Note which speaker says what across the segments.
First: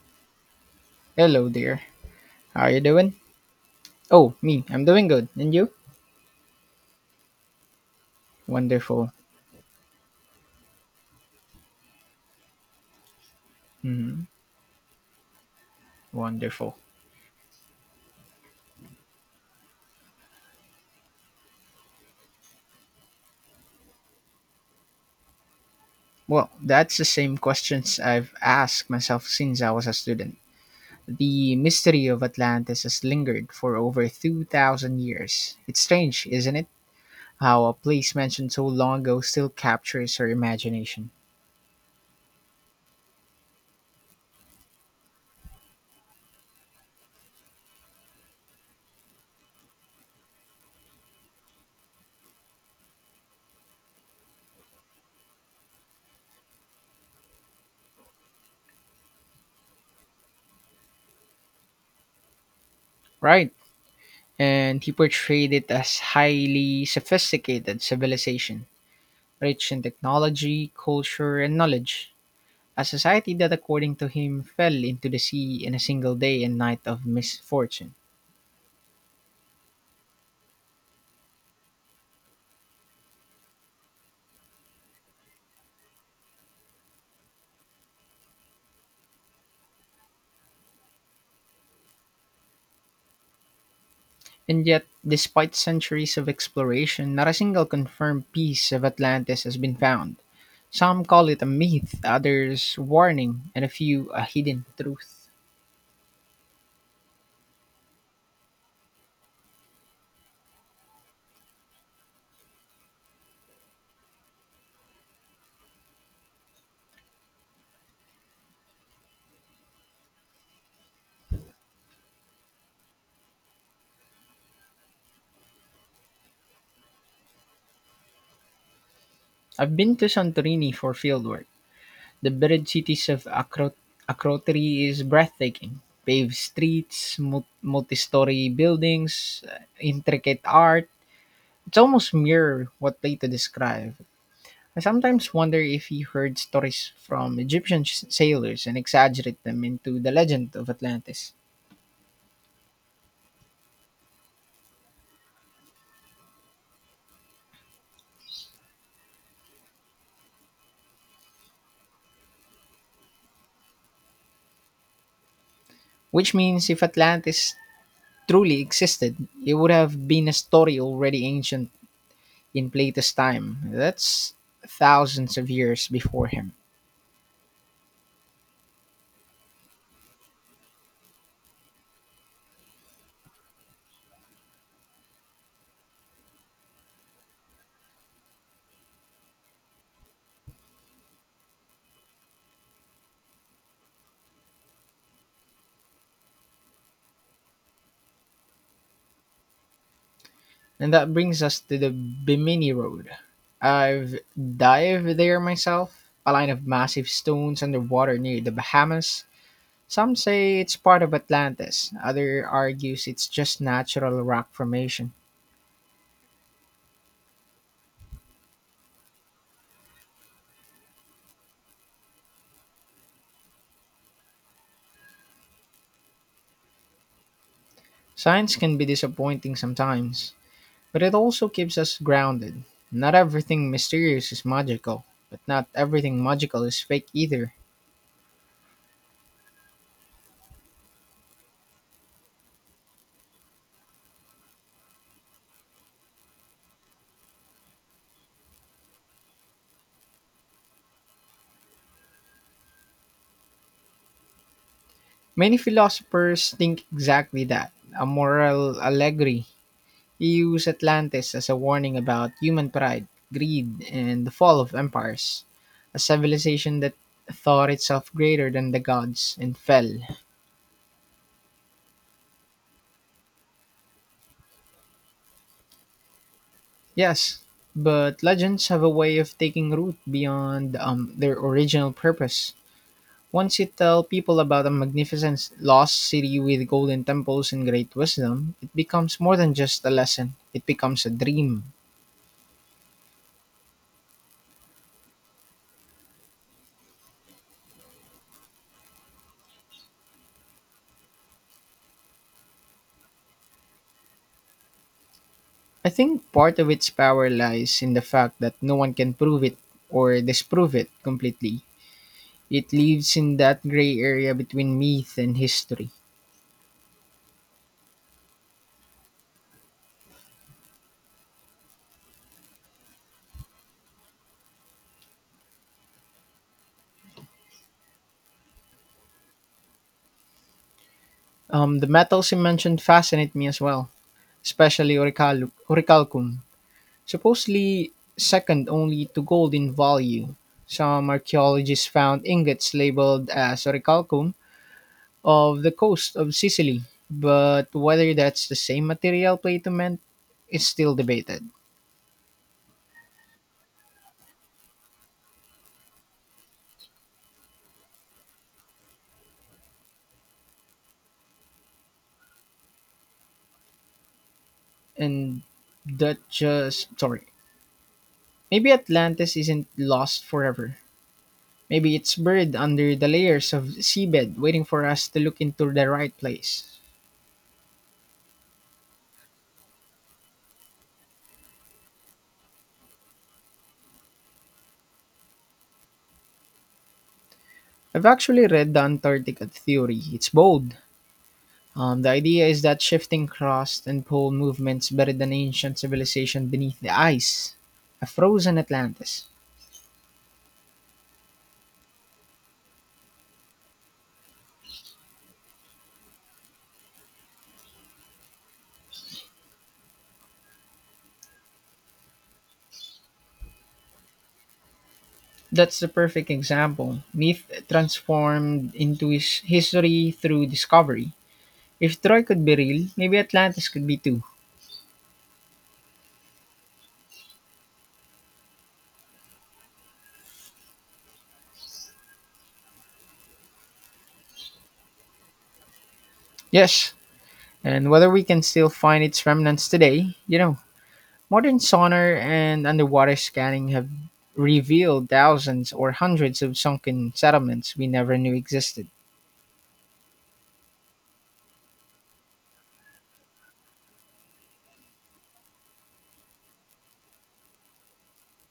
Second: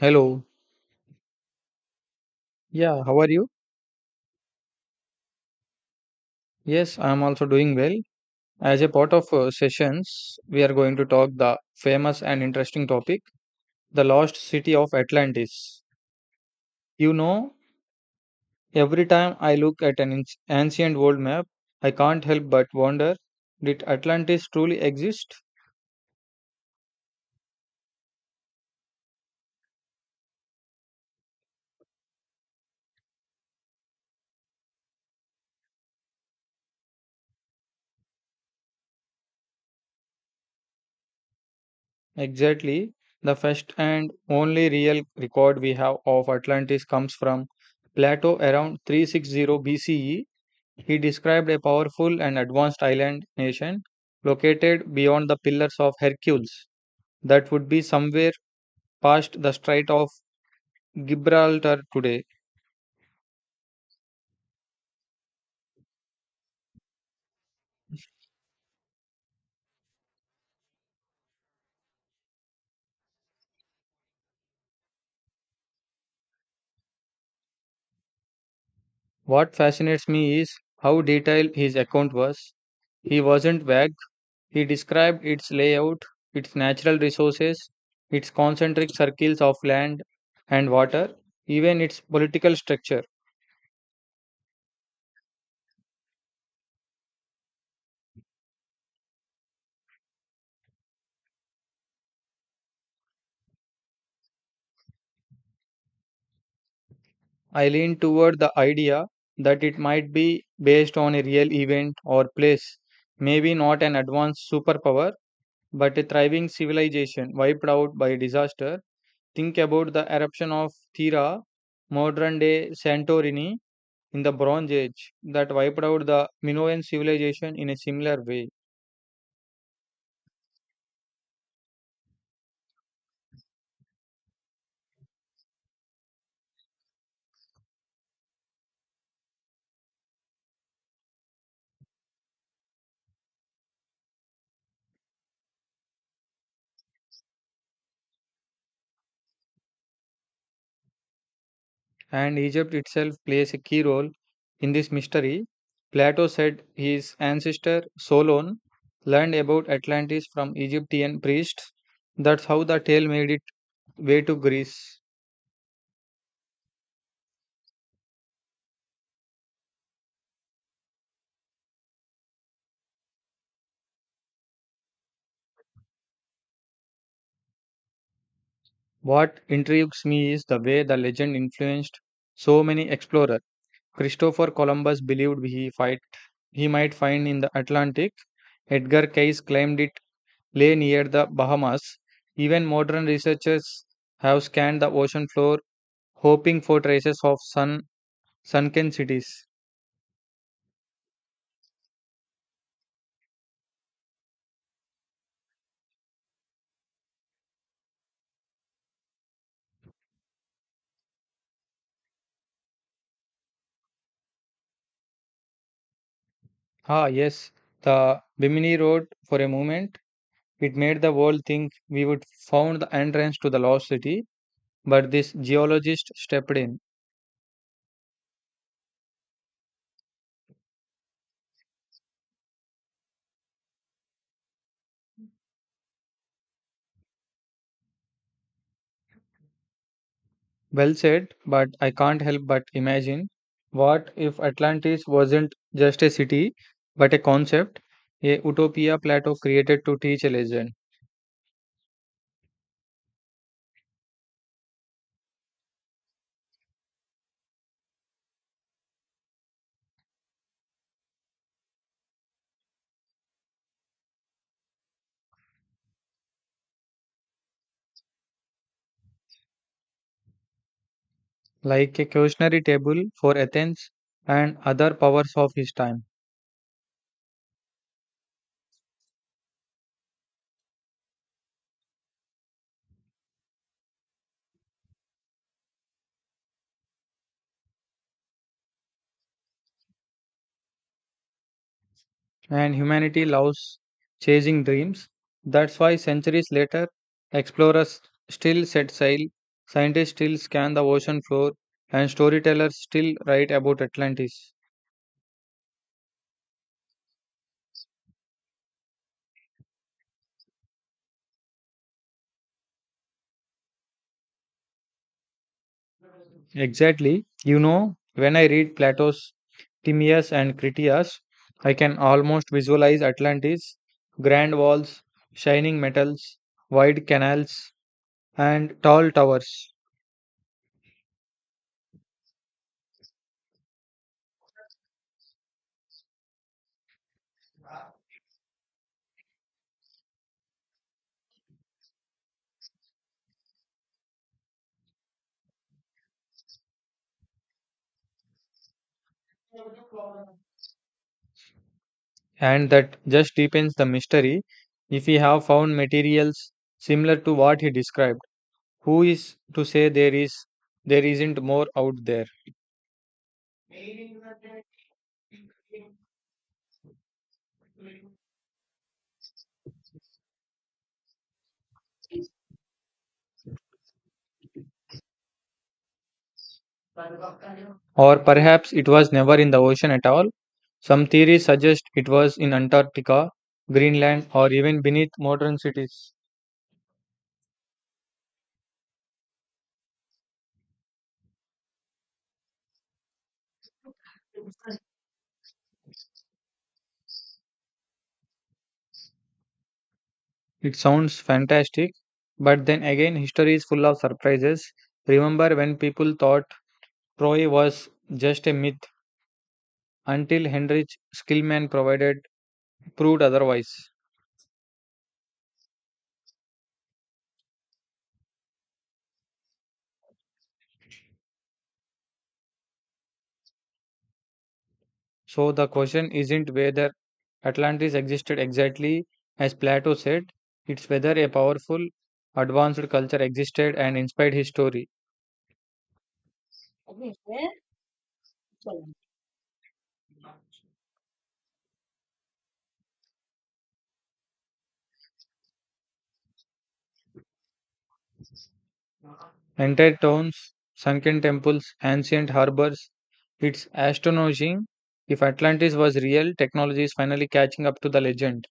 Speaker 1: Hello.
Speaker 2: Hello there. How are you
Speaker 1: Yeah,
Speaker 2: doing?
Speaker 1: how are you?
Speaker 2: Oh, me. I'm doing good. And you?
Speaker 1: Yes, I am also doing well. As a
Speaker 2: Wonderful.
Speaker 1: part of sessions, we are going to talk the famous and interesting topic, the
Speaker 2: Hmm.
Speaker 1: lost city of Atlantis.
Speaker 2: Wonderful.
Speaker 1: You know, every time I look at an ancient world map, I can't help but wonder, did Atlantis truly exist?
Speaker 2: Well, that's the same questions I've asked myself since I was a student. The mystery of Atlantis has lingered for over 2,000 years. It's strange, isn't it? How a place mentioned so long ago still captures our imagination.
Speaker 1: Exactly. The first and only real record we have of Atlantis comes from Plato around 360 BCE. He described a powerful and advanced island nation located beyond the Pillars of Hercules, that would be somewhere past the Strait of Gibraltar today.
Speaker 2: Right. And he portrayed it as highly sophisticated civilization, rich in technology, culture, and knowledge. A society that according to him fell into the sea in a single day and night of misfortune.
Speaker 1: What fascinates me is how detailed his account was. He wasn't vague, he described its layout, its natural resources, its concentric circles of land and water, even its political structure.
Speaker 2: And yet, despite centuries of exploration, not a single confirmed piece of Atlantis has been found. Some call it a myth, others warning, and a few a hidden truth.
Speaker 1: I lean toward the idea that it might be based on a real event or place, maybe not an advanced superpower, but a thriving civilization wiped out by disaster. Think about the eruption of Thera, modern day Santorini, in the Bronze Age, that wiped out the Minoan civilization in a similar way.
Speaker 2: I've been to Santorini for fieldwork. The buried cities of Akrotiri is breathtaking. Paved streets, multi-story buildings, intricate art. It's almost mirror what Plato described. I sometimes wonder if he heard stories from Egyptian sailors and exaggerate them into the legend of Atlantis.
Speaker 1: And Egypt itself plays a key role in this mystery. Plato said his ancestor Solon learned about Atlantis from Egyptian priests. That's how the tale made its way to Greece.
Speaker 2: Which means if Atlantis truly existed, it would have been a story already ancient in Plato's time. That's thousands of years before him.
Speaker 1: What intrigues me is the way the legend influenced so many explorers. Christopher Columbus believed he fight he might find in the Atlantic. Edgar Cayce claimed it lay near the Bahamas. Even modern researchers have scanned the ocean floor hoping for traces of sunken cities.
Speaker 2: And that brings us to the Bimini Road. I've dived there myself, a line of massive stones underwater near the Bahamas. Some say it's part of Atlantis, others argues it's just natural rock formation.
Speaker 1: Ah, yes, the Bimini Road for a moment. It made the world think we would found the entrance to the lost city, but this geologist stepped in.
Speaker 2: Science can be disappointing sometimes, but it also keeps us grounded. Not everything mysterious is magical, but not everything magical is fake either.
Speaker 1: Well said, but I can't help but imagine, what if Atlantis wasn't just a city, but a concept, a utopia plateau created to teach a lesson,
Speaker 2: Many philosophers think exactly that, a moral allegory. He used Atlantis as a warning about human pride, greed, and the fall of empires, a civilization that thought itself greater than the gods and fell.
Speaker 1: like a cautionary table for Athens and other powers of his time.
Speaker 2: Yes, but legends have a way of taking root beyond their original purpose. Once you tell people about a magnificent lost city with golden temples and great wisdom, it becomes more than just a lesson, it becomes a dream.
Speaker 1: And humanity loves chasing dreams. That's why centuries later, explorers still set sail, scientists still scan the ocean floor, and storytellers still write about Atlantis.
Speaker 2: I think part of its power lies in the fact that no one can prove it or disprove it completely. It lives in that gray area between myth and history.
Speaker 1: Exactly. You know, when I read Plato's Timaeus and Critias, I can almost visualize Atlantis, grand walls, shining metals, wide canals, and tall towers.
Speaker 2: The metals you mentioned fascinate me as well, especially oricalcum, supposedly second only to gold in value. Some archaeologists found ingots labeled as orichalcum of the coast of Sicily, but whether that's the same material Plato meant is still debated.
Speaker 1: And that just deepens the mystery. If we have found materials similar to what he described, who is to say there is there isn't more out there?
Speaker 2: And that just, sorry, Maybe Atlantis isn't lost forever. Maybe it's buried under the layers of seabed, waiting for us to look into the right place.
Speaker 1: Or perhaps it was never in the ocean at all. Some theories suggest it was in Antarctica, Greenland, or even beneath modern cities.
Speaker 2: I've actually read the Antarctica theory. It's bold. The idea is that shifting crust and pole movements buried an ancient civilization beneath the ice, a frozen Atlantis.
Speaker 1: It sounds fantastic, but then again, history is full of surprises. Remember when people thought Troy was just a myth until Heinrich Skillman provided proved otherwise.
Speaker 2: That's the perfect example. Myth transformed into his history through discovery. If Troy could be real, maybe Atlantis could be too.
Speaker 1: So the question isn't whether Atlantis existed exactly as Plato said, it's whether a powerful, advanced culture existed and inspired history.
Speaker 2: Yes, and whether we can still find its remnants today, modern sonar and underwater scanning have revealed thousands or hundreds of sunken settlements we never knew existed.
Speaker 1: Entire towns, sunken temples, ancient harbors. It's astonishing, if Atlantis was real, technology is finally catching up to the legend.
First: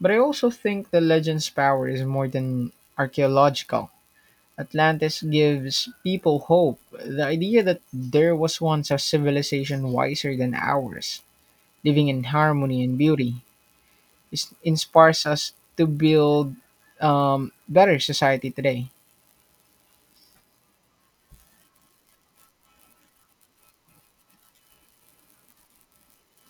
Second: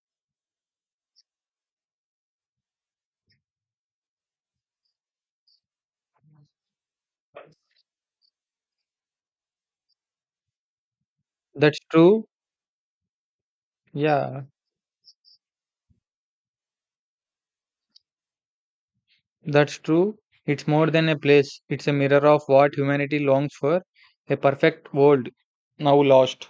Speaker 2: But I also think the legend's power is more than archaeological. Atlantis gives people hope, the idea that there was once a civilization wiser than ours,
Speaker 1: That's
Speaker 2: living in
Speaker 1: true.
Speaker 2: harmony and beauty.
Speaker 1: Yeah,
Speaker 2: Is inspires us to build better society today.
Speaker 1: that's true. It's more than a place, it's a mirror of what humanity longs for, a perfect world now lost.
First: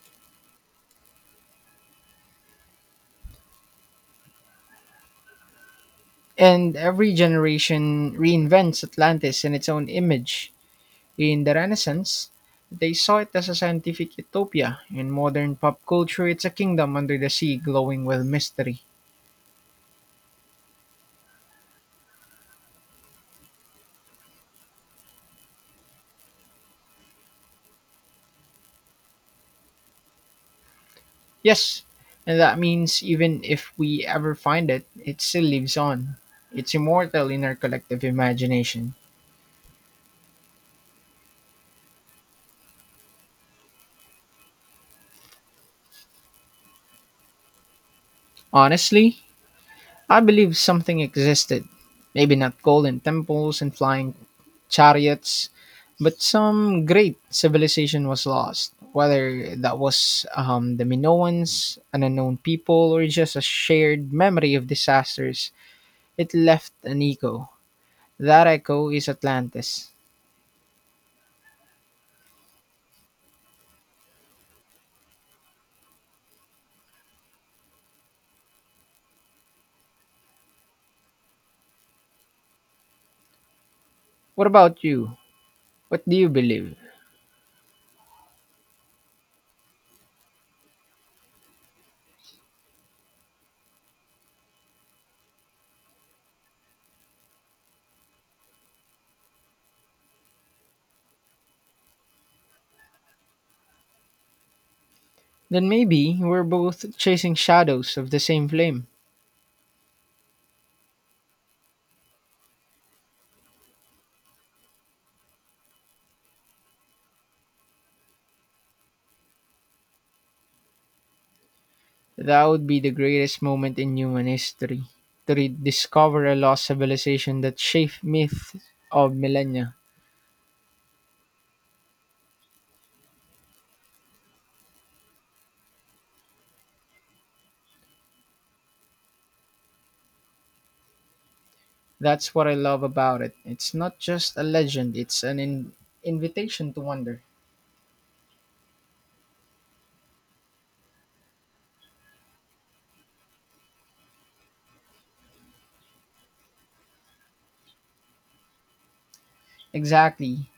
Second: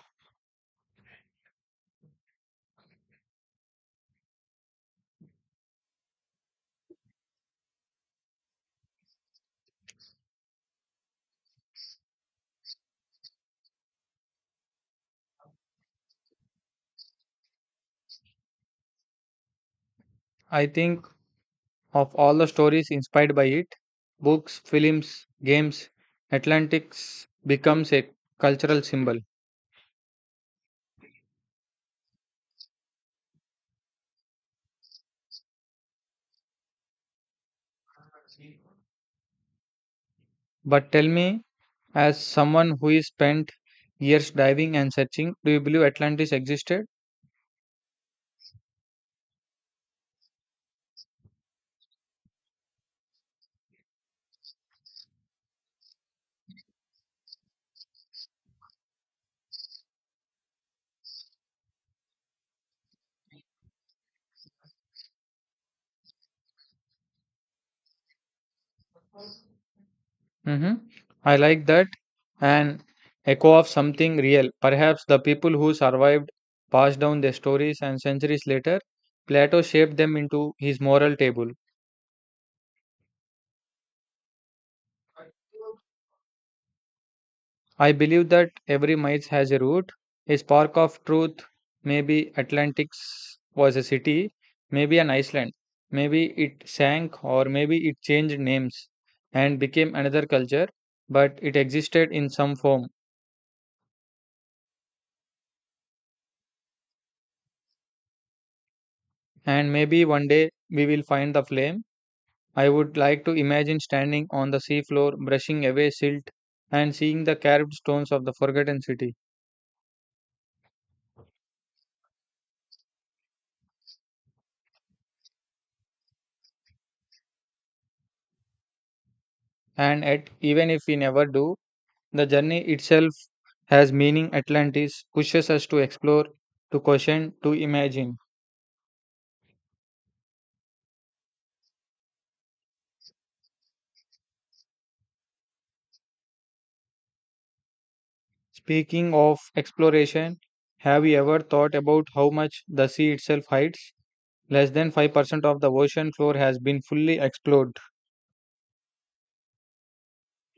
Speaker 2: And every generation reinvents Atlantis in its own image. In the Renaissance, they saw it as a scientific utopia. In modern pop culture, it's a kingdom under the sea glowing with mystery.
Speaker 1: I think of all the stories inspired by it, books, films, games, Atlantics becomes a cultural symbol.
Speaker 2: Yes, and that means even if we ever find it, it still lives on. It's immortal in our collective imagination.
Speaker 1: But tell me, as someone who is spent years diving and searching, do you believe Atlantis existed?
Speaker 2: Honestly, I believe something existed. Maybe not golden temples and flying chariots, but some great civilization was lost. Whether that was the Minoans, an unknown people, or just a shared memory of disasters, it left an echo. That echo is Atlantis.
Speaker 1: Hmm. I like that. An echo of something real. Perhaps the people who survived passed down their stories and centuries later, Plato shaped them into his moral table.
Speaker 2: What about you? What do you believe?
Speaker 1: I believe that every myth has a root. A spark of truth, maybe Atlantis was a city, maybe an island, maybe it sank, or maybe it changed names and became another culture, but it existed in some form.
Speaker 2: Then maybe we're both chasing shadows of the same flame.
Speaker 1: And maybe one day we will find the flame. I would like to imagine standing on the seafloor, brushing away silt, and seeing the carved stones of the forgotten city.
Speaker 2: That would be the greatest moment in human history to rediscover a lost civilization that shaped myth of millennia.
Speaker 1: And yet, even if we never do, the journey itself has meaning. Atlantis pushes us to explore, to question, to imagine.
Speaker 2: That's what I love about it. It's not just a legend, it's an invitation to wonder.
Speaker 1: Speaking of exploration, have you ever thought about how much the sea itself hides? Less than 5% of the ocean floor has been fully explored,
Speaker 2: Exactly.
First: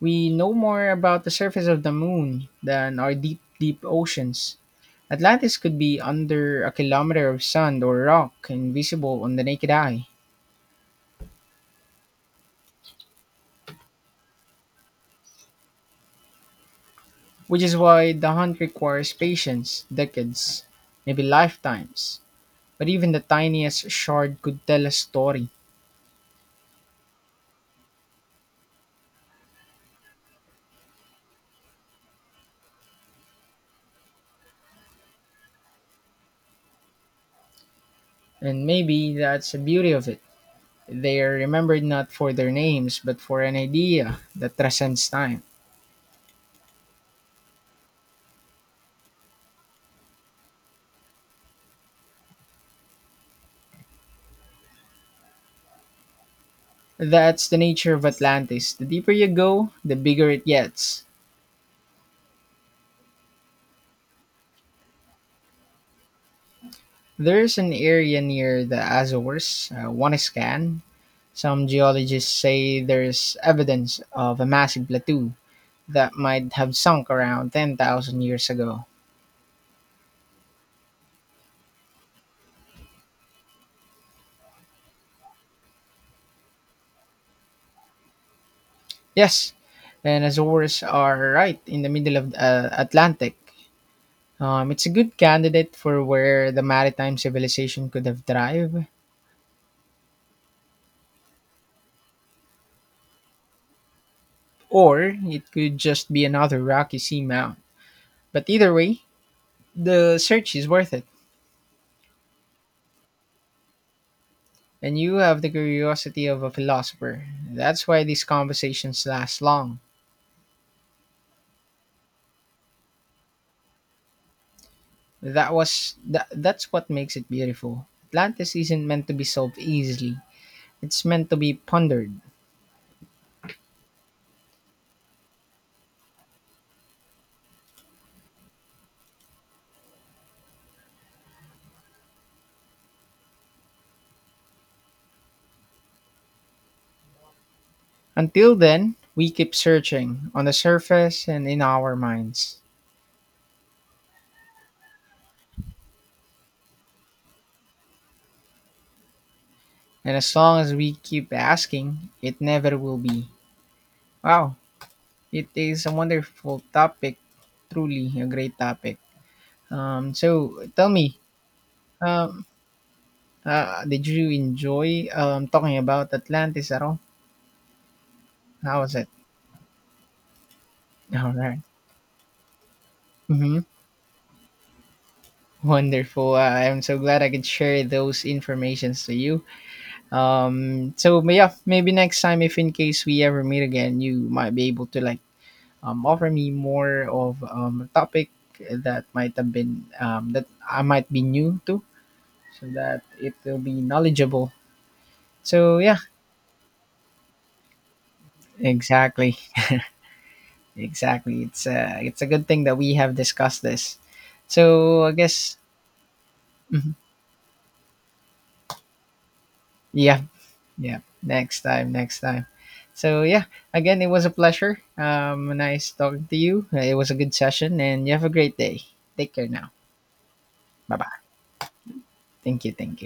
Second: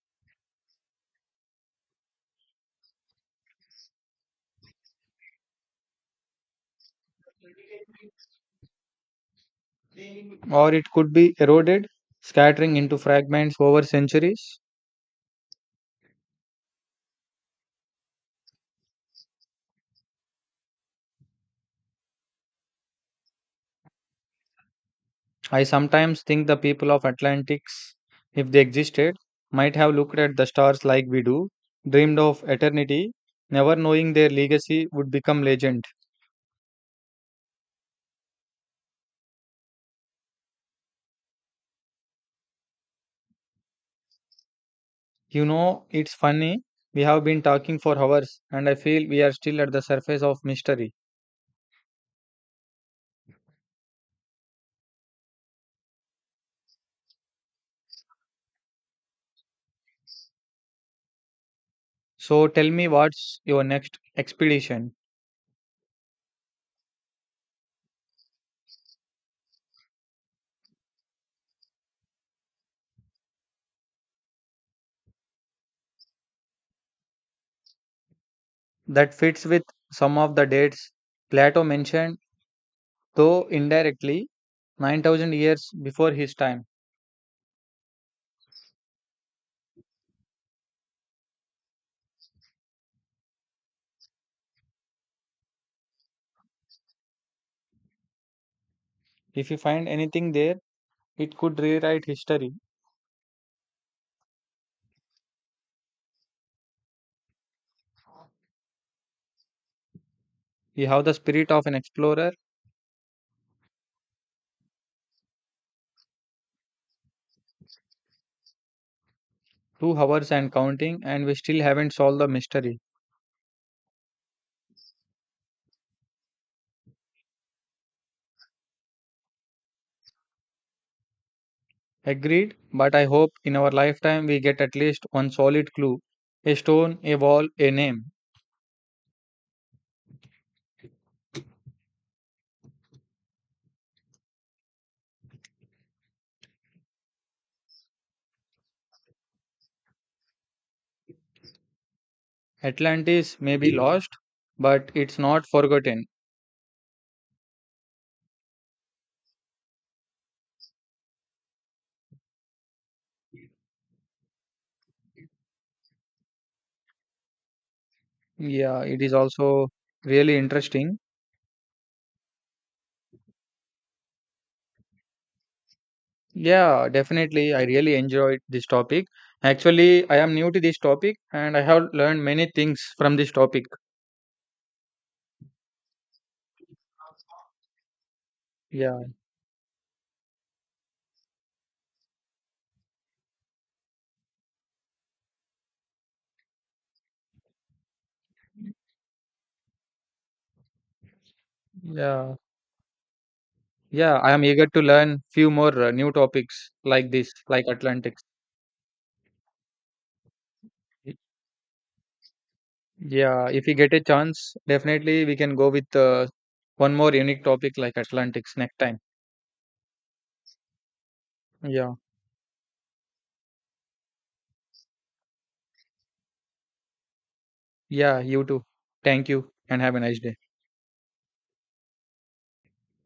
Speaker 2: We know more about the surface of the moon than our deep, deep oceans. Atlantis could be under a kilometer of sand or rock, invisible on the naked eye.
Speaker 1: or it could be eroded, scattering into fragments over centuries.
Speaker 2: Which is why the hunt requires patience, decades, maybe lifetimes. But even the tiniest shard could tell a story.
Speaker 1: I sometimes think the people of Atlantis, if they existed, might have looked at the stars like we do, dreamed of eternity, never knowing their legacy would become legend.
Speaker 2: And maybe that's the beauty of it. They are remembered not for their names, but for an idea that transcends time.
Speaker 1: You know, it's funny, we have been talking for hours and I feel we are still at the surface of mystery.
Speaker 2: That's the nature of Atlantis. The deeper you go, the bigger it gets.
Speaker 1: So tell me, what's your next expedition?
Speaker 2: There's an area near the Azores, one scan. Some geologists say there's evidence of a massive plateau that might have sunk around 10,000 years ago.
Speaker 1: That fits with some of the dates Plato mentioned, though indirectly, 9,000 years before his time.
Speaker 2: Yes, and Azores are right in the middle of the Atlantic. It's a good candidate for where the maritime civilization could have thrived,
Speaker 1: If you find anything there, it could rewrite history.
Speaker 2: or it could just be another rocky seamount. But either way, the search is
Speaker 1: We
Speaker 2: worth it,
Speaker 1: have the spirit of an explorer,
Speaker 2: and you have the curiosity of a philosopher. That's why these conversations last long.
Speaker 1: 2 hours and counting, and we still haven't solved the mystery.
Speaker 2: That's what makes it beautiful. Atlantis isn't meant to be solved easily. It's meant to be pondered.
Speaker 1: Agreed, but I hope in our lifetime we get at least one solid clue, a stone, a wall, a name.
Speaker 2: Until then, we keep searching on the surface and in our minds.
Speaker 1: Atlantis may be lost, but it's not forgotten.
Speaker 2: And as long as we keep asking, it never will be. Wow, it is a wonderful topic. Truly a great
Speaker 1: Yeah,
Speaker 2: topic.
Speaker 1: it is also really
Speaker 2: So tell
Speaker 1: interesting.
Speaker 2: me, um, did you enjoy talking about Atlantis at
Speaker 1: Yeah,
Speaker 2: all?
Speaker 1: definitely. I really enjoyed this
Speaker 2: How was
Speaker 1: topic.
Speaker 2: it?
Speaker 1: Actually, I am new to this topic
Speaker 2: All
Speaker 1: and
Speaker 2: right.
Speaker 1: I have learned many things from this
Speaker 2: Mm-hmm.
Speaker 1: topic.
Speaker 2: Wonderful. I'm so glad I could share those
Speaker 1: Yeah,
Speaker 2: informations to you. Yeah, maybe next time if in case we ever meet again, you might be able to like offer me more of a topic that might have been that I might be new to,
Speaker 1: yeah,
Speaker 2: so that it will be
Speaker 1: yeah. I am
Speaker 2: knowledgeable.
Speaker 1: eager to learn few more
Speaker 2: So yeah,
Speaker 1: new topics like this, like Atlantis.
Speaker 2: exactly, exactly. It's a good thing that we have
Speaker 1: Yeah,
Speaker 2: discussed
Speaker 1: if we get
Speaker 2: this.
Speaker 1: a chance,
Speaker 2: So I
Speaker 1: definitely we can
Speaker 2: guess.
Speaker 1: go with one
Speaker 2: Mhm.
Speaker 1: more unique topic like Atlantics next time.
Speaker 2: Yeah. Yeah, next time,
Speaker 1: Yeah,
Speaker 2: next time. So yeah, again, it was a pleasure. Nice talking to you. It was a good session, and you
Speaker 1: yeah,
Speaker 2: have a
Speaker 1: you
Speaker 2: great
Speaker 1: too.
Speaker 2: day.
Speaker 1: Thank
Speaker 2: Take care
Speaker 1: you
Speaker 2: now.
Speaker 1: and have a nice day.
Speaker 2: Bye bye. Thank you, thank you.